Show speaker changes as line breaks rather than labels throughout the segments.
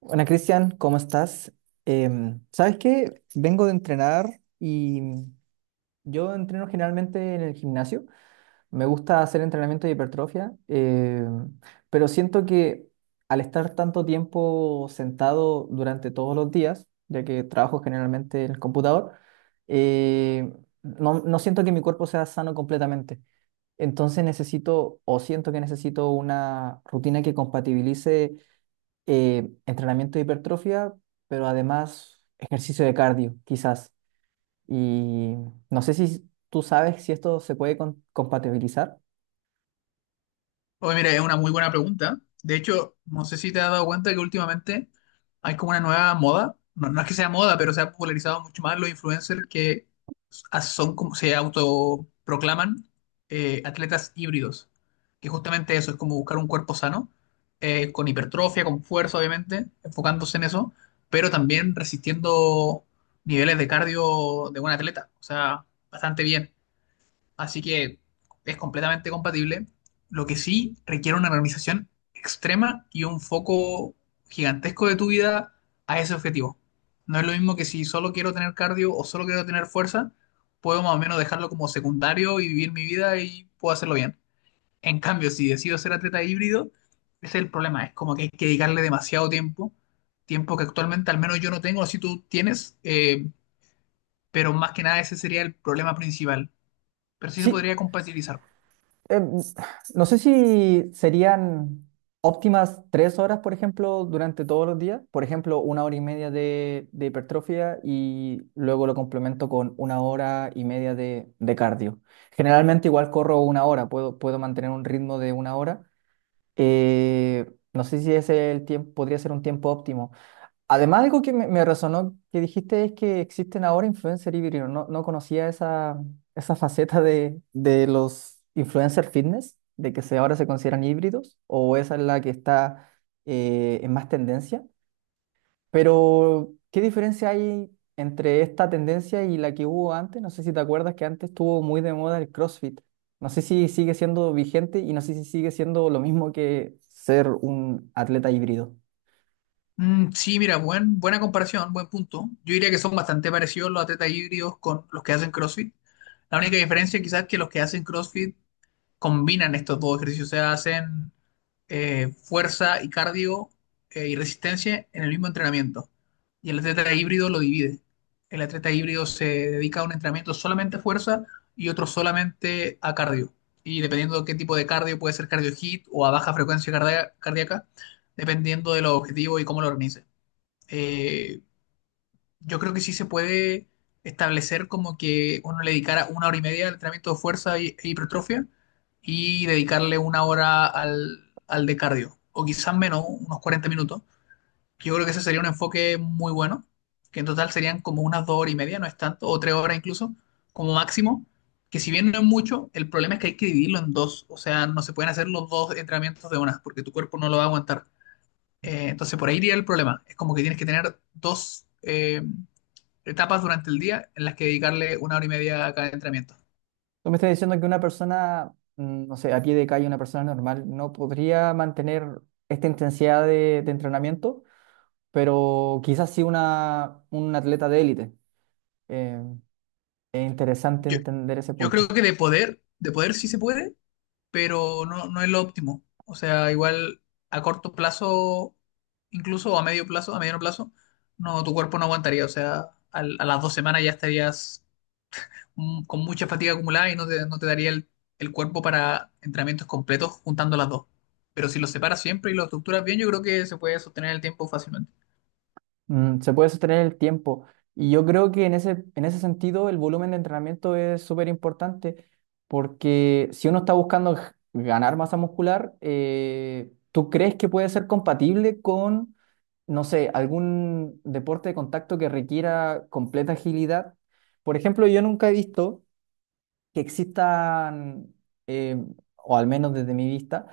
Hola Cristian, ¿cómo estás? ¿Sabes qué? Vengo de entrenar y yo entreno generalmente en el gimnasio. Me gusta hacer entrenamiento de hipertrofia, pero siento que al estar tanto tiempo sentado durante todos los días, ya que trabajo generalmente en el computador, eh, no siento que mi cuerpo sea sano completamente. Entonces necesito o siento que necesito una rutina que compatibilice entrenamiento de hipertrofia, pero además ejercicio de cardio, quizás. Y no sé si tú sabes si esto se puede compatibilizar.
Oye, mira, es una muy buena pregunta. De hecho, no sé si te has dado cuenta que últimamente hay como una nueva moda. No, no es que sea moda, pero se ha popularizado mucho más los influencers que son como se autoproclaman atletas híbridos. Que justamente eso es como buscar un cuerpo sano, con hipertrofia, con fuerza, obviamente, enfocándose en eso, pero también resistiendo niveles de cardio de un atleta. O sea, bastante bien. Así que es completamente compatible. Lo que sí requiere una organización extrema y un foco gigantesco de tu vida a ese objetivo. No es lo mismo que si solo quiero tener cardio o solo quiero tener fuerza, puedo más o menos dejarlo como secundario y vivir mi vida y puedo hacerlo bien. En cambio, si decido ser atleta híbrido, ese es el problema. Es como que hay que dedicarle demasiado tiempo, tiempo que actualmente al menos yo no tengo, si tú tienes, pero más que nada ese sería el problema principal. Pero sí se
Sí,
podría compatibilizar.
em, no sé si serían óptimas 3 horas, por ejemplo, durante todos los días. Por ejemplo, una hora y media de hipertrofia y luego lo complemento con una hora y media de cardio. Generalmente igual corro una hora, puedo mantener un ritmo de una hora. Eh, no sé si ese es el tiempo, podría ser un tiempo óptimo. Además, algo que me resonó que dijiste es que existen ahora influencers híbridos. No, no conocía esa faceta de los influencers fitness, de que ahora se consideran híbridos, o esa es la que está en más tendencia. Pero, ¿qué diferencia hay entre esta tendencia y la que hubo antes? No sé si te acuerdas que antes estuvo muy de moda el CrossFit. No sé si sigue siendo vigente y no sé si sigue siendo lo mismo que ser un atleta híbrido.
Mm, sí, mira, buena comparación, buen punto. Yo diría que son bastante parecidos los atletas híbridos con los que hacen CrossFit. La única diferencia quizás es que los que hacen CrossFit combinan estos dos ejercicios, o sea, hacen fuerza y cardio y resistencia en el mismo entrenamiento. Y el atleta híbrido lo divide. El atleta híbrido se dedica a un entrenamiento solamente a fuerza y otro solamente a cardio. Y dependiendo de qué tipo de cardio, puede ser cardio hit o a baja frecuencia cardíaca, dependiendo de los objetivos y cómo lo organice. Eh, yo creo que sí se puede establecer como que uno le dedicara una hora y media al entrenamiento de fuerza e hipertrofia y dedicarle una hora al, al de cardio, o quizás menos, unos 40 minutos. Yo creo que ese sería un enfoque muy bueno, que en total serían como unas dos horas y media, no es tanto, o tres horas incluso, como máximo, que si bien no es mucho, el problema es que hay que dividirlo en dos, o sea, no se pueden hacer los dos entrenamientos de una, porque tu cuerpo no lo va a aguantar. Entonces por ahí iría el problema, es como que tienes que tener dos... etapas durante el día en las que dedicarle una hora y media a cada entrenamiento.
Tú me estás diciendo que una persona, no sé, a pie de calle, una persona normal, no podría mantener esta intensidad de entrenamiento, pero quizás sí un atleta de élite. Eh, es interesante
Yo,
entender ese
yo creo
punto.
que de poder sí se puede, pero no, no es lo óptimo. O sea, igual a corto plazo, incluso a medio plazo, a mediano plazo, no, tu cuerpo no aguantaría. O sea, a las 2 semanas ya estarías con mucha fatiga acumulada y no te, no te daría el cuerpo para entrenamientos completos juntando las dos. Pero si los separas siempre y los estructuras bien, yo creo que se puede sostener el tiempo fácilmente.
Se puede sostener el tiempo. Y yo creo que en ese sentido el volumen de entrenamiento es súper importante porque si uno está buscando ganar masa muscular, ¿tú crees que puede ser compatible con, no sé, algún deporte de contacto que requiera completa agilidad? Por ejemplo, yo nunca he visto que existan, eh, o al menos desde mi vista,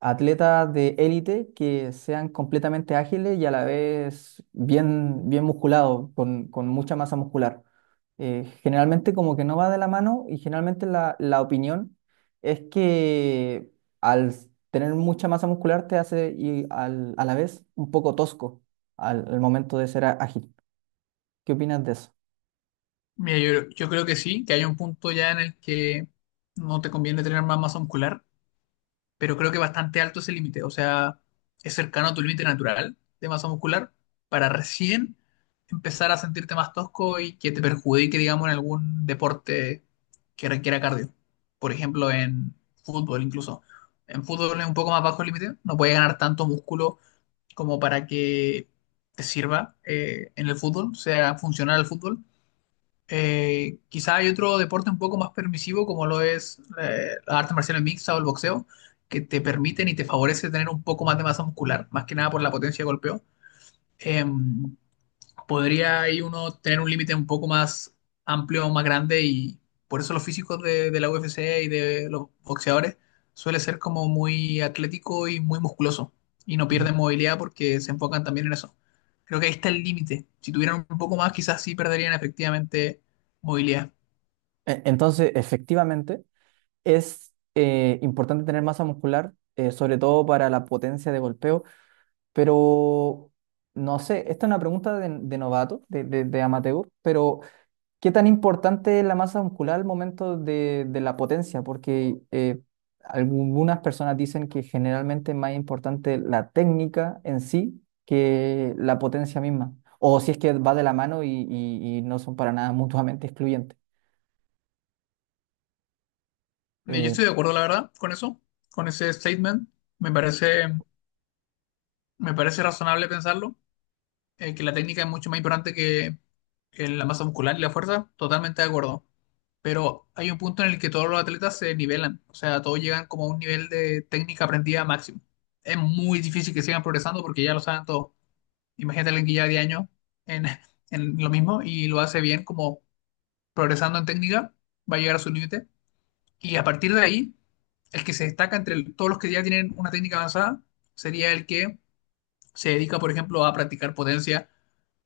atletas de élite que sean completamente ágiles y a la vez bien, bien musculados, con mucha masa muscular. Generalmente como que no va de la mano y generalmente la opinión es que tener mucha masa muscular te hace y a la vez un poco tosco al momento de ser ágil. ¿Qué opinas de eso?
Mira, yo creo que sí, que hay un punto ya en el que no te conviene tener más masa muscular, pero creo que bastante alto es el límite, o sea, es cercano a tu límite natural de masa muscular para recién empezar a sentirte más tosco y que te perjudique, digamos, en algún deporte que requiera cardio. Por ejemplo, en fútbol incluso. En fútbol es un poco más bajo el límite, no puedes ganar tanto músculo como para que te sirva en el fútbol, sea funcional el fútbol quizá hay otro deporte un poco más permisivo como lo es la arte marcial mixta o el boxeo, que te permiten y te favorece tener un poco más de masa muscular, más que nada por la potencia de golpeo. Em, podría ahí uno tener un límite un poco más amplio, más grande y por eso los físicos de la UFC y de los boxeadores suele ser como muy atlético y muy musculoso y no
Mm.
pierden movilidad porque se enfocan también en eso. Creo que ahí está el límite. Si tuvieran un poco más, quizás sí perderían efectivamente movilidad.
Entonces, efectivamente, es importante tener masa muscular, sobre todo para la potencia de golpeo, pero no sé, esta es una pregunta de novato, de amateur, pero ¿qué tan importante es la masa muscular al momento de la potencia? Porque algunas personas dicen que generalmente es más importante la técnica en sí que la potencia misma, o si es que va de la mano y no son para nada mutuamente excluyentes.
Yo
Eh,
estoy de acuerdo, la verdad, con eso, con ese statement. Me parece, me parece razonable pensarlo. Que la técnica es mucho más importante que la masa muscular y la fuerza, totalmente de acuerdo. Pero hay un punto en el que todos los atletas se nivelan, o sea, todos llegan como a un nivel de técnica aprendida máximo. Es muy difícil que sigan progresando porque ya lo saben todos. Imagínate a alguien que lleva 10 años en, en lo mismo y lo hace bien, como progresando en técnica, va a llegar a su límite. Y a partir de ahí, el que se destaca entre todos los que ya tienen una técnica avanzada sería el que se dedica, por ejemplo, a practicar potencia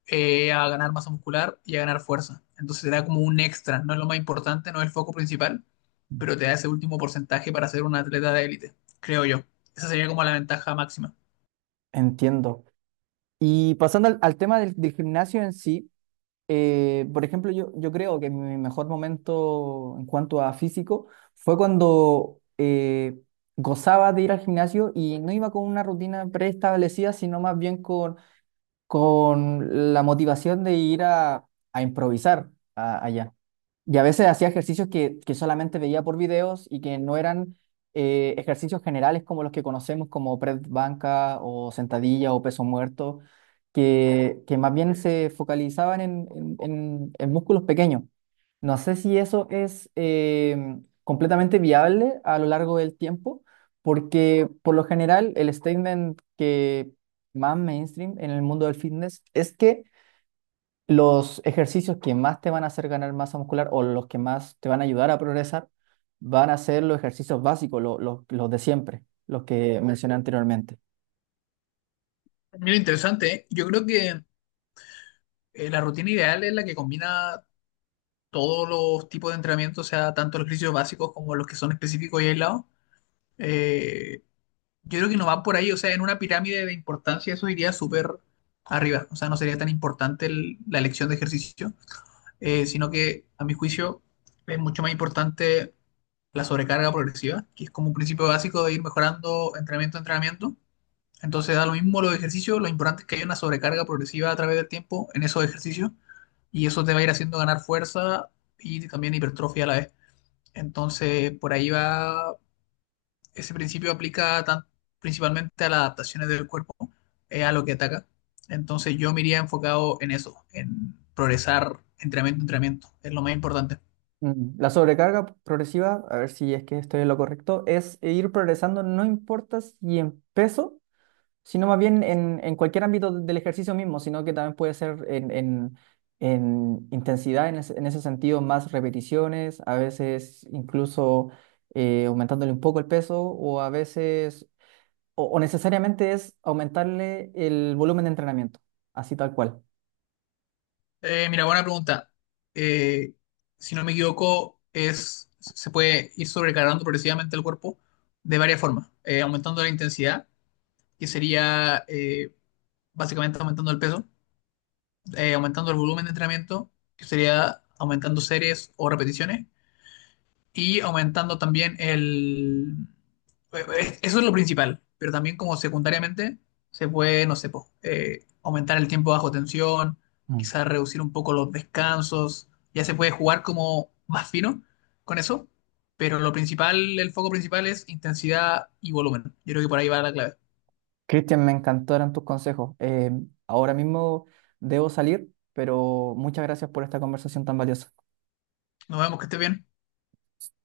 a ganar masa muscular y a ganar fuerza. Entonces te da como un extra, no es lo más importante, no es el foco principal, pero te da ese último porcentaje para ser un atleta de élite, creo yo. Esa sería como la ventaja máxima.
Entiendo. Y pasando al tema del gimnasio en sí, por ejemplo, yo creo que mi mejor momento en cuanto a físico fue cuando gozaba de ir al gimnasio y no iba con una rutina preestablecida, sino más bien con la motivación de ir a improvisar allá. Y a veces hacía ejercicios que solamente veía por videos y que no eran ejercicios generales como los que conocemos, como press banca o sentadilla o peso muerto, que más bien se focalizaban en músculos pequeños. No sé si eso es completamente viable a lo largo del tiempo, porque por lo general el statement que más mainstream en el mundo del fitness es que los ejercicios que más te van a hacer ganar masa muscular o los que más te van a ayudar a progresar van a ser los ejercicios básicos, los de siempre, los que mencioné anteriormente.
Mira, interesante, ¿eh? Yo creo que la rutina ideal es la que combina todos los tipos de entrenamiento, o sea, tanto los ejercicios básicos como los que son específicos y aislados. Eh, yo creo que no va por ahí, o sea, en una pirámide de importancia eso iría súper arriba, o sea, no sería tan importante la elección de ejercicio sino que a mi juicio es mucho más importante la sobrecarga progresiva, que es como un principio básico de ir mejorando entrenamiento a entrenamiento. Entonces da lo mismo los ejercicios, lo importante es que haya una sobrecarga progresiva a través del tiempo en esos ejercicios y eso te va a ir haciendo ganar fuerza y también hipertrofia a la vez. Entonces por ahí va ese principio aplica principalmente a las adaptaciones del cuerpo, a lo que ataca. Entonces yo me iría enfocado en eso, en progresar entrenamiento, entrenamiento. Es lo más importante.
La sobrecarga progresiva, a ver si es que estoy en lo correcto, es ir progresando, no importa si en peso sino más bien en cualquier ámbito del ejercicio mismo, sino que también puede ser en intensidad, en ese sentido, más repeticiones, a veces incluso aumentándole un poco el peso o a veces, o necesariamente es aumentarle el volumen de entrenamiento, así tal cual.
Mira, buena pregunta. Eh, si no me equivoco, se puede ir sobrecargando progresivamente el cuerpo de varias formas. Aumentando la intensidad, que sería básicamente aumentando el peso, aumentando el volumen de entrenamiento, que sería aumentando series o repeticiones, y aumentando también el... Eso es lo principal, pero también como secundariamente se puede, no sé, po, aumentar el tiempo bajo tensión,
Mm.
quizás reducir un poco los descansos, ya se puede jugar como más fino con eso, pero lo principal, el foco principal es intensidad y volumen. Yo creo que por ahí va la clave.
Cristian, me encantaron tus consejos. Ahora mismo debo salir, pero muchas gracias por esta conversación tan valiosa.
Nos vemos, que esté bien.